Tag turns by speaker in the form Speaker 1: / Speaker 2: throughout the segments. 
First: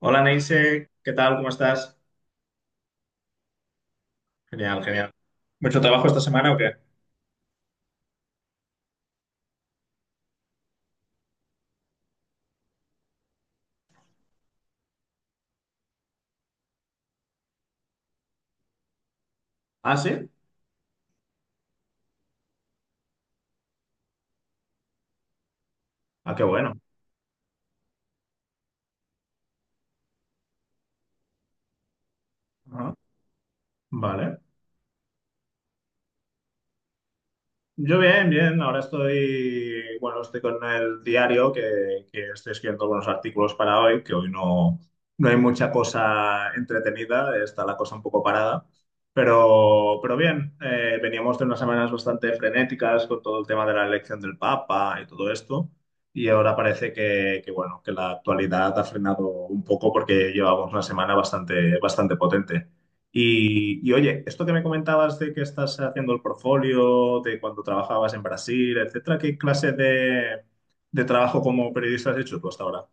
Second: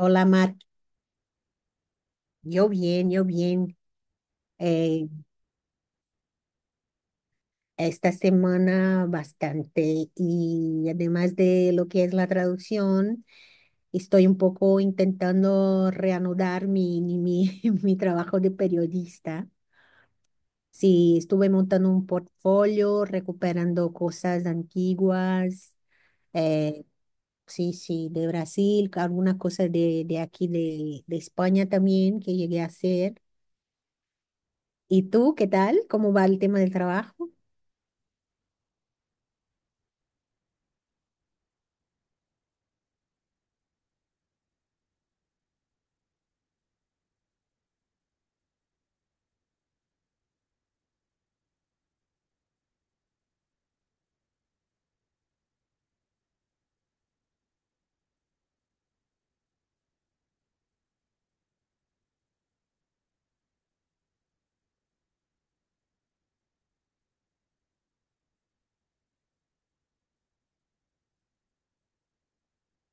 Speaker 1: Hola
Speaker 2: Mar.
Speaker 1: Neise, ¿qué tal? ¿Cómo estás?
Speaker 2: Yo bien, yo bien.
Speaker 1: Genial,
Speaker 2: Eh,
Speaker 1: genial. ¿Mucho trabajo esta semana o qué?
Speaker 2: Esta semana bastante, y además de lo que es la traducción, estoy un poco intentando reanudar mi, mi, mi mi trabajo de periodista.
Speaker 1: Ah, sí.
Speaker 2: Sí, estuve montando un portfolio, recuperando cosas antiguas.
Speaker 1: Ah, qué bueno.
Speaker 2: eh, sí, sí, de Brasil, algunas cosas de aquí, de España también, que llegué a
Speaker 1: Ajá.
Speaker 2: hacer.
Speaker 1: Vale.
Speaker 2: ¿Y tú qué tal? ¿Cómo va el tema del trabajo?
Speaker 1: Yo bien, bien. Ahora estoy, bueno, estoy con el diario que estoy escribiendo algunos artículos para hoy, que hoy no, no hay mucha cosa entretenida, está la cosa un poco parada. Pero bien, veníamos de unas semanas bastante frenéticas con todo el tema de la elección del Papa y todo esto. Y ahora parece bueno, que la actualidad ha frenado un poco porque llevamos una semana bastante, bastante potente. Oye, esto que me comentabas de que estás haciendo el portfolio, de cuando trabajabas en Brasil, etcétera, ¿qué clase de trabajo como periodista has hecho tú hasta ahora?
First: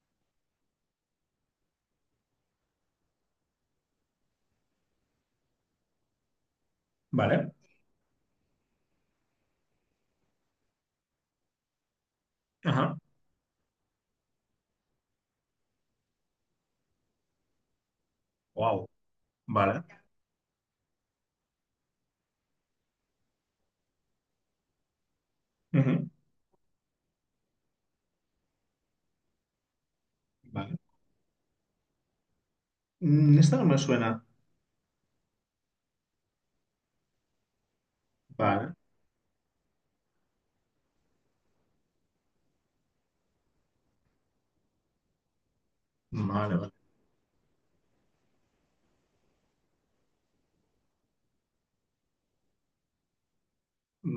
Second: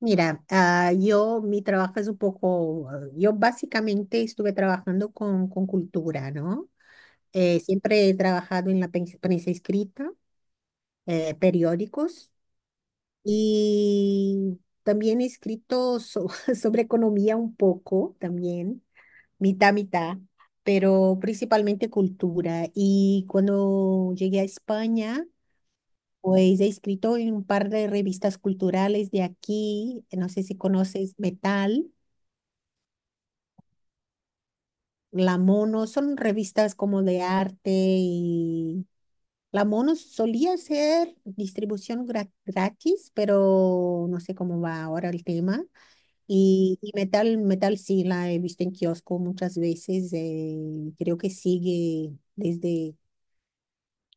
Speaker 2: Mira, yo, mi trabajo es un poco, yo básicamente estuve trabajando con cultura, ¿no?
Speaker 1: Vale.
Speaker 2: Siempre he trabajado en la prensa escrita, periódicos,
Speaker 1: Ajá.
Speaker 2: y también he escrito sobre economía un poco, también,
Speaker 1: Wow.
Speaker 2: mitad,
Speaker 1: Vale.
Speaker 2: mitad, pero principalmente cultura. Y cuando llegué a España...
Speaker 1: Ujú.
Speaker 2: Pues he escrito en un par de revistas culturales de aquí, no sé si
Speaker 1: Vale.
Speaker 2: conoces Metal,
Speaker 1: Mm, esta no me suena.
Speaker 2: La Mono, son revistas como de arte.
Speaker 1: Vale.
Speaker 2: Y la Mono solía ser distribución gratis, pero no sé cómo va ahora el tema.
Speaker 1: Vale, vale.
Speaker 2: Y Metal, Metal sí la he visto en kiosco muchas veces, creo que sigue desde...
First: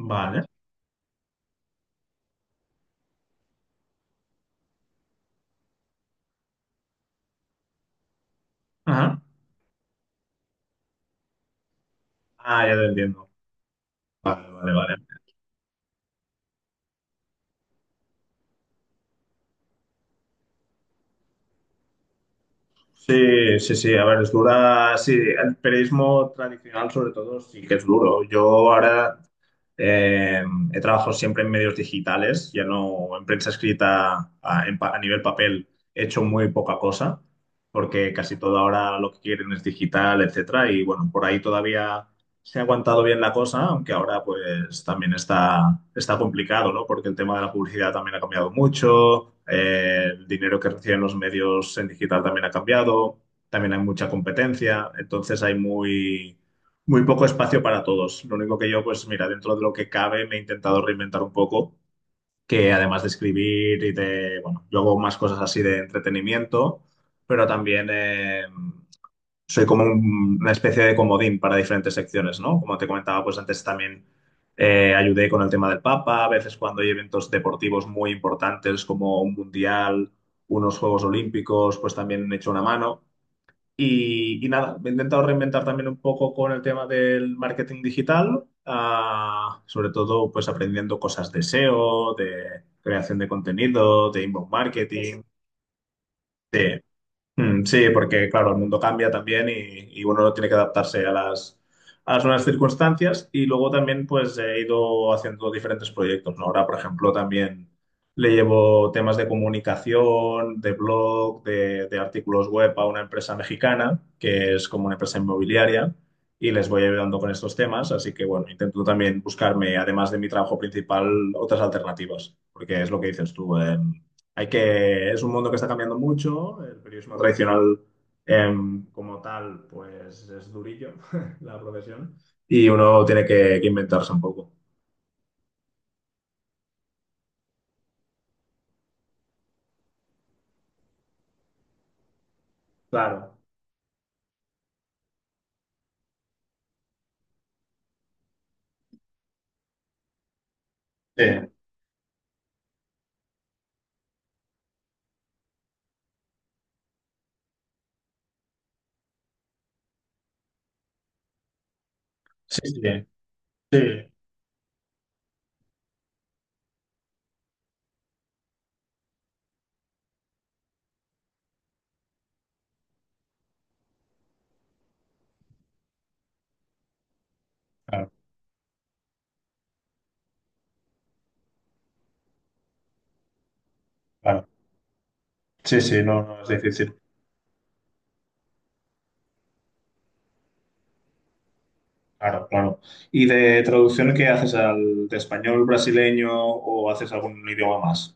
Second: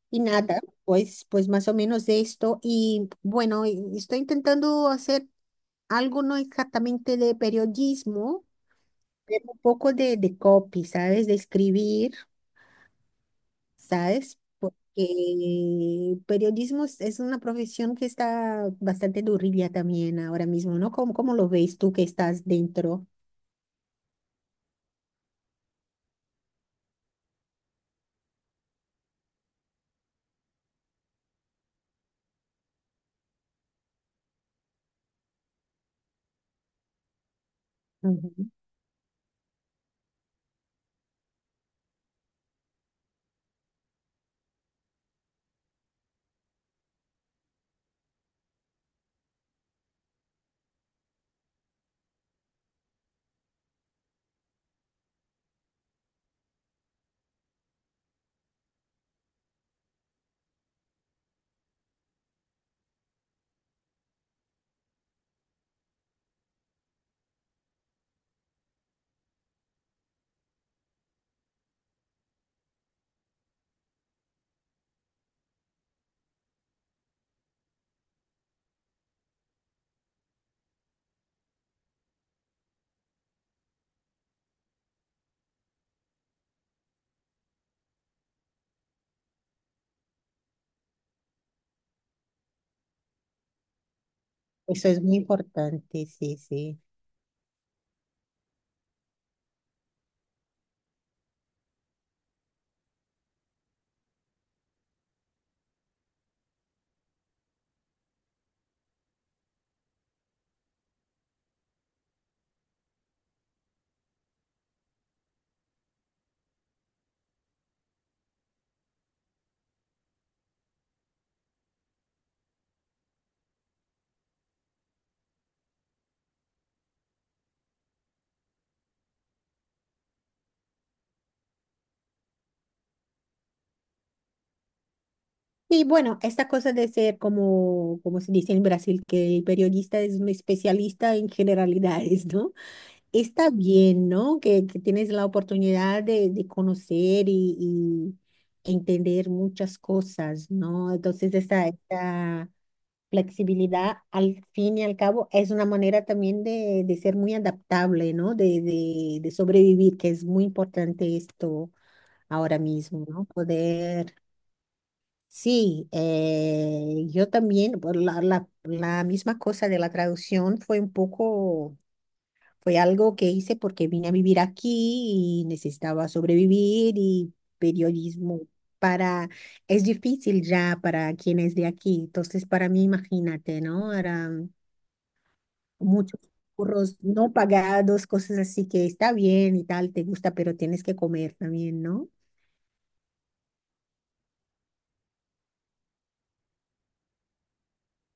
Speaker 2: Y
Speaker 1: Vale.
Speaker 2: nada, pues, pues más o menos de esto. Y bueno, y estoy intentando hacer algo no exactamente de periodismo,
Speaker 1: Ajá.
Speaker 2: pero un poco de copy, ¿sabes? De escribir.
Speaker 1: Ah, ya te entiendo.
Speaker 2: ¿Sabes?
Speaker 1: Vale, vale,
Speaker 2: Porque
Speaker 1: vale.
Speaker 2: periodismo es una profesión que está bastante durilla también ahora mismo, ¿no? ¿Cómo, cómo lo ves tú, que estás dentro?
Speaker 1: Sí, sí, sí. A ver, es dura. Sí, el periodismo tradicional, sobre todo, sí que es duro. Yo ahora. Eh, he trabajado siempre en medios digitales, ya no en prensa escrita en a nivel papel, he hecho muy poca cosa, porque casi
Speaker 2: Ujú.
Speaker 1: todo ahora lo que quieren es digital, etcétera. Y bueno, por ahí todavía se ha aguantado bien la cosa, aunque ahora pues también está, está complicado, ¿no? Porque el tema de la publicidad también ha cambiado mucho, el dinero que reciben los medios en digital también ha cambiado, también hay mucha competencia, entonces hay muy poco espacio para todos. Lo único que yo, pues mira, dentro de lo que cabe, me he intentado reinventar un poco, que además de escribir y de, bueno, yo hago más cosas así de entretenimiento, pero también soy como una especie de comodín para diferentes secciones, ¿no? Como te comentaba, pues antes también ayudé con el tema del Papa, a veces cuando hay eventos deportivos muy importantes como un mundial, unos Juegos Olímpicos, pues también he hecho una mano. Y nada, me he intentado reinventar también un poco con el tema del marketing digital, sobre todo pues aprendiendo cosas de SEO, de creación de contenido, de inbound
Speaker 2: Eso es muy
Speaker 1: marketing.
Speaker 2: importante, sí, sí.
Speaker 1: Sí, porque claro, el mundo cambia también y uno tiene que adaptarse a a las nuevas circunstancias y luego también pues he ido haciendo diferentes proyectos, ¿no? Ahora, por ejemplo, también le llevo temas de comunicación, de blog, de artículos web a una empresa mexicana que es como una empresa inmobiliaria y les voy ayudando con estos temas, así que bueno, intento también buscarme, además de mi trabajo principal, otras alternativas, porque es lo que dices tú, hay que, es un mundo que está cambiando mucho. El periodismo tradicional, como tal, pues es durillo la profesión. Y uno tiene que inventarse un poco.
Speaker 2: Y bueno, esta cosa de ser como, como se dice en Brasil, que el periodista es un especialista en generalidades, ¿no?
Speaker 1: Claro.
Speaker 2: Está bien, ¿no? Que tienes la oportunidad de conocer y entender muchas cosas, ¿no? Entonces,
Speaker 1: Sí,
Speaker 2: esta flexibilidad, al fin y al cabo, es una manera también de ser muy adaptable, ¿no? De sobrevivir, que es muy importante esto ahora
Speaker 1: sí, sí,
Speaker 2: mismo, ¿no?
Speaker 1: sí,
Speaker 2: Poder, sí, yo también, por la, la, la misma cosa de la traducción, fue un poco, fue algo que hice porque vine a vivir aquí y necesitaba sobrevivir, y
Speaker 1: claro,
Speaker 2: periodismo para... Es difícil ya para quien es de aquí. Entonces, para mí, imagínate, ¿no? Era
Speaker 1: claro. Sí, sí, no,
Speaker 2: muchos
Speaker 1: no es
Speaker 2: curros
Speaker 1: difícil.
Speaker 2: no pagados, cosas así, que está bien y tal, te gusta, pero tienes que comer también, ¿no?
Speaker 1: Claro, claro. ¿Y de traducción qué haces al de español brasileño o haces algún idioma más?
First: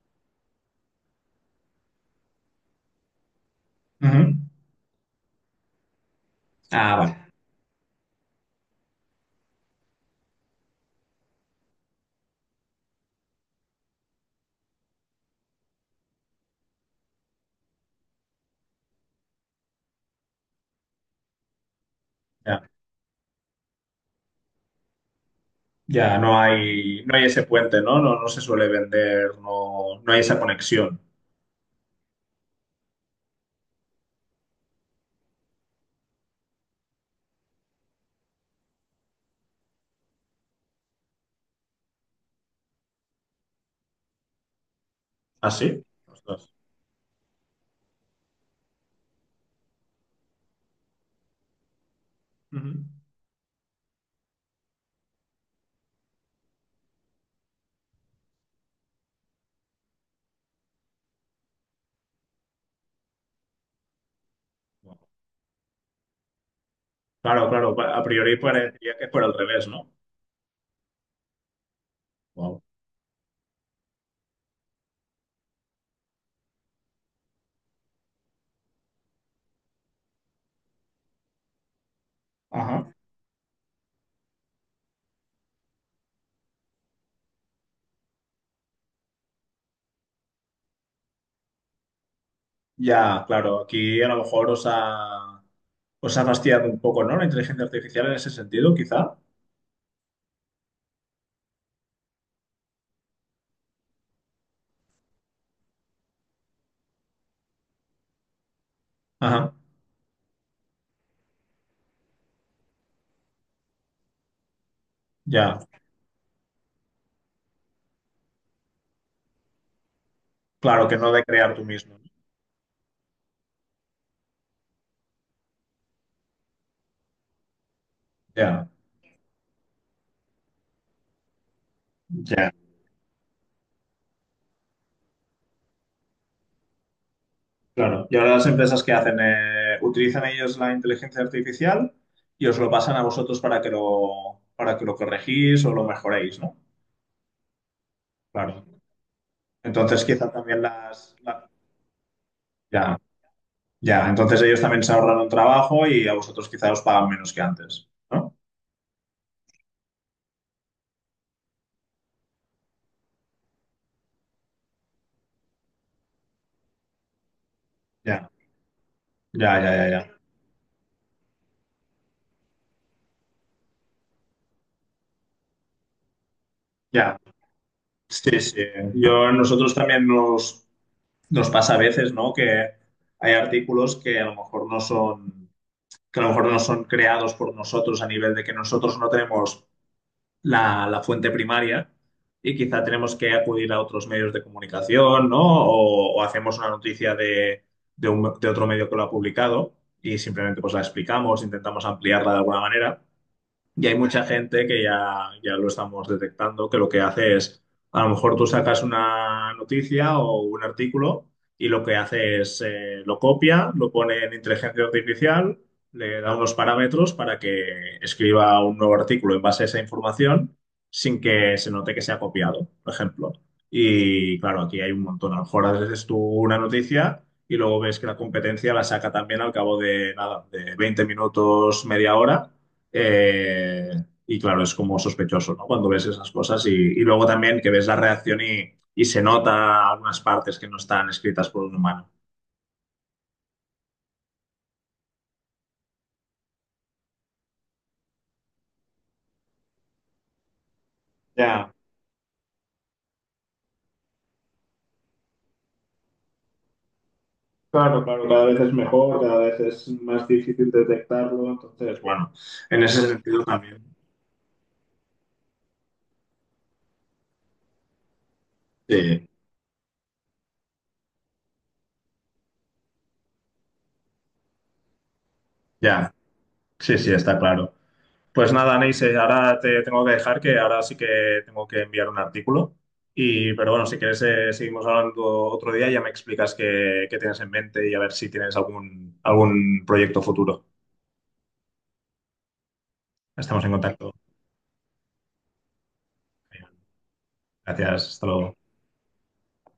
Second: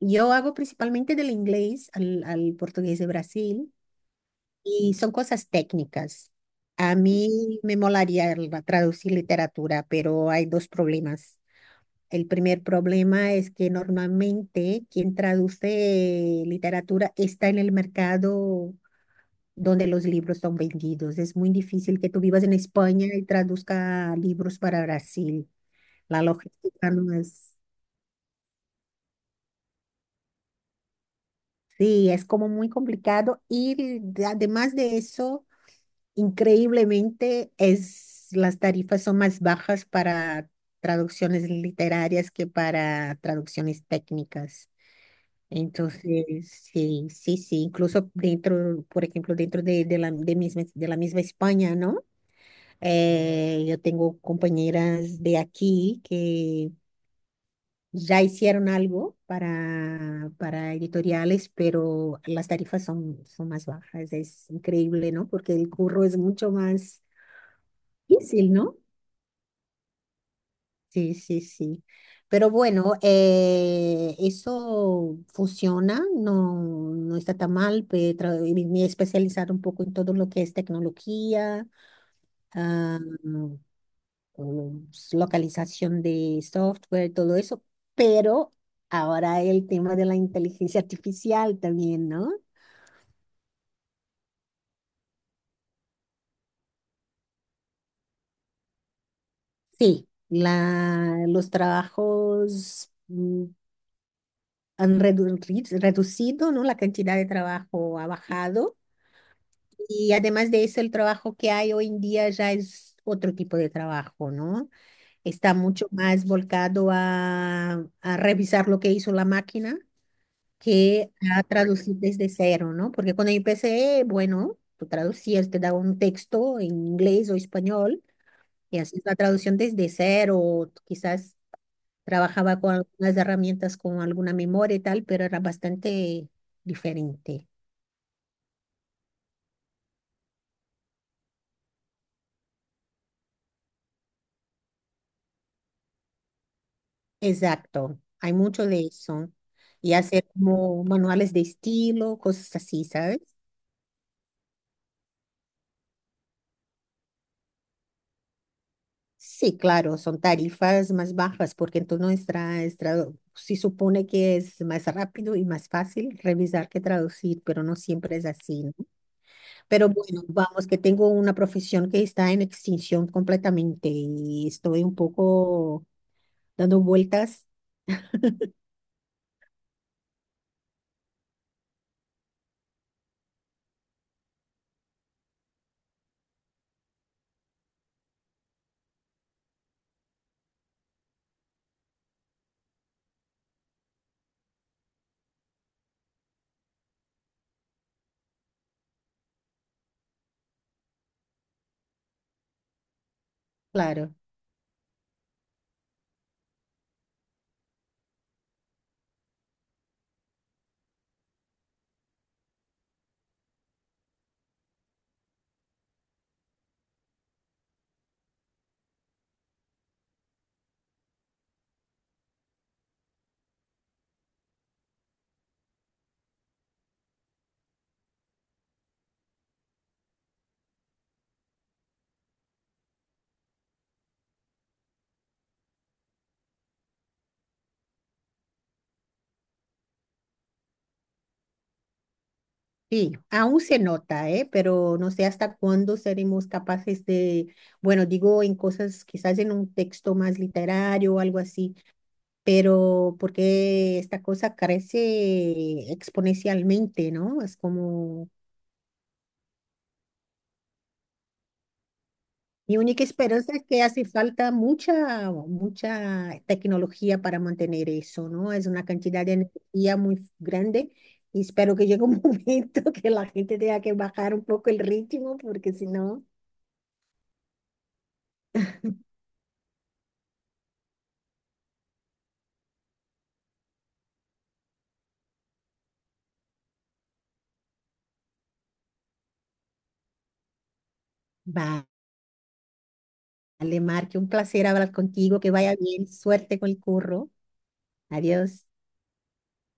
Speaker 2: Yo hago principalmente del inglés al, al portugués de Brasil,
Speaker 1: Ujú.
Speaker 2: y son cosas técnicas. A
Speaker 1: Ah, vale.
Speaker 2: mí me molaría traducir literatura, pero hay dos problemas. El primer problema es que normalmente quien traduce literatura está en el mercado donde los libros son vendidos. Es muy difícil que tú vivas en
Speaker 1: Ya,
Speaker 2: España y traduzca libros para Brasil.
Speaker 1: ya
Speaker 2: La
Speaker 1: no
Speaker 2: logística
Speaker 1: hay,
Speaker 2: no
Speaker 1: no hay ese
Speaker 2: es,
Speaker 1: puente, ¿no? No, no se suele vender, no, no hay esa conexión.
Speaker 2: sí, es como muy complicado. Y además de eso, increíblemente es, las tarifas son más bajas para traducciones literarias que para traducciones técnicas.
Speaker 1: ¿Ah, sí?
Speaker 2: Entonces,
Speaker 1: Ostras.
Speaker 2: sí, sí, sí, incluso dentro, por ejemplo, dentro de, de la misma España, ¿no?
Speaker 1: Ujú.
Speaker 2: Yo tengo compañeras de aquí que ya hicieron algo para editoriales, pero las tarifas son, son más bajas. Es
Speaker 1: Wow.
Speaker 2: increíble, ¿no? Porque el curro es mucho más
Speaker 1: Claro, claro, a priori
Speaker 2: difícil, ¿no?
Speaker 1: parecería que por el revés, ¿no?
Speaker 2: Sí, sí, sí. Pero
Speaker 1: Wow.
Speaker 2: bueno, eso funciona, no, no está tan mal. Me he especializado un poco en todo lo que es tecnología,
Speaker 1: Ajá.
Speaker 2: ah, o localización de software, todo eso, pero ahora el tema de la inteligencia artificial también, ¿no?
Speaker 1: Ya, claro, aquí a lo mejor os ha fastidiado un poco, ¿no? La inteligencia artificial en ese sentido, quizá.
Speaker 2: Sí, la, los trabajos reducido, ¿no? La cantidad de trabajo ha bajado,
Speaker 1: Ajá,
Speaker 2: y además de eso, el trabajo que hay hoy en día ya es otro tipo de trabajo, ¿no? Está
Speaker 1: ya,
Speaker 2: mucho más volcado a revisar lo que hizo la máquina,
Speaker 1: claro, que no
Speaker 2: que
Speaker 1: de
Speaker 2: a
Speaker 1: crear tú mismo,
Speaker 2: traducir
Speaker 1: ¿no?
Speaker 2: desde cero, ¿no? Porque cuando yo empecé, bueno, tú traducías, te daba un texto en inglés o español,
Speaker 1: Ya,
Speaker 2: y hacías la traducción desde cero, o quizás
Speaker 1: ya,
Speaker 2: trabajaba con algunas herramientas, con alguna memoria y tal, pero era bastante diferente.
Speaker 1: claro. Y ahora las empresas que hacen, eh, utilizan ellos la inteligencia artificial y os lo pasan a vosotros para que lo corregís o lo mejoréis, ¿no?
Speaker 2: Exacto, hay
Speaker 1: Claro.
Speaker 2: mucho de eso. Y
Speaker 1: Entonces,
Speaker 2: hacer
Speaker 1: quizá también
Speaker 2: como manuales de
Speaker 1: la-
Speaker 2: estilo, cosas así,
Speaker 1: ya.
Speaker 2: ¿sabes?
Speaker 1: Ya, entonces ellos también se ahorran un trabajo y a vosotros quizá os pagan menos que antes, ¿no?
Speaker 2: Sí, claro, son tarifas más bajas porque entonces sí, supone que es más rápido y más fácil revisar que traducir, pero no siempre es
Speaker 1: Ya,
Speaker 2: así, ¿no?
Speaker 1: ya, ya, ya,
Speaker 2: Pero
Speaker 1: ya.
Speaker 2: bueno, vamos, que tengo una profesión que está en extinción completamente, y estoy un poco dando
Speaker 1: Ya,
Speaker 2: vueltas,
Speaker 1: sí, sí. Yo, nosotros también nos pasa a veces, ¿no? Que hay artículos que a lo mejor no son, que a lo mejor no son creados por nosotros a nivel de que nosotros no tenemos la fuente primaria y quizá tenemos que acudir a otros medios de comunicación, ¿no? O hacemos una noticia de de otro medio que lo ha publicado y simplemente pues la explicamos, intentamos ampliarla de alguna manera. Y hay
Speaker 2: claro.
Speaker 1: mucha gente ya lo estamos detectando, que lo que hace es, a lo mejor tú sacas una noticia o un artículo y lo que hace es, lo copia, lo pone en inteligencia artificial, le da unos parámetros para que escriba un nuevo artículo en base a esa información sin que se note que se ha copiado, por ejemplo. Y claro, aquí hay un montón. A lo mejor haces tú una noticia y luego ves que la competencia la saca también al cabo de, nada, de 20 minutos, media hora eh, y claro, es como sospechoso, ¿no? Cuando ves esas cosas y luego también que ves la reacción y se nota algunas partes que no están escritas por un humano.
Speaker 2: Sí, aún se nota, ¿eh? Pero no sé hasta cuándo seremos capaces de, bueno, digo en cosas, quizás en un texto más literario o algo
Speaker 1: Ya,
Speaker 2: así, pero porque esta cosa crece exponencialmente, ¿no? Es
Speaker 1: claro,
Speaker 2: como,
Speaker 1: claro, cada vez es mejor, cada vez es más difícil detectarlo, entonces, bueno. Bueno,
Speaker 2: mi
Speaker 1: en
Speaker 2: única
Speaker 1: ese sentido
Speaker 2: esperanza es
Speaker 1: también.
Speaker 2: que hace falta mucha, mucha tecnología para mantener eso, ¿no? Es una cantidad
Speaker 1: Sí,
Speaker 2: de energía muy grande, y espero que llegue un momento que la gente tenga que bajar un poco el ritmo, porque si
Speaker 1: ya,
Speaker 2: no,
Speaker 1: sí, sí, está claro. Pues nada, Neise, ahora te tengo que dejar que ahora sí que tengo que enviar un artículo. Y, pero bueno, si quieres, seguimos hablando otro día y ya me explicas qué tienes en mente y a ver si tienes algún proyecto futuro.
Speaker 2: vale,
Speaker 1: Estamos en contacto.
Speaker 2: Marque, un placer hablar contigo, que vaya bien, suerte con el curro,
Speaker 1: Gracias, hasta luego.
Speaker 2: adiós.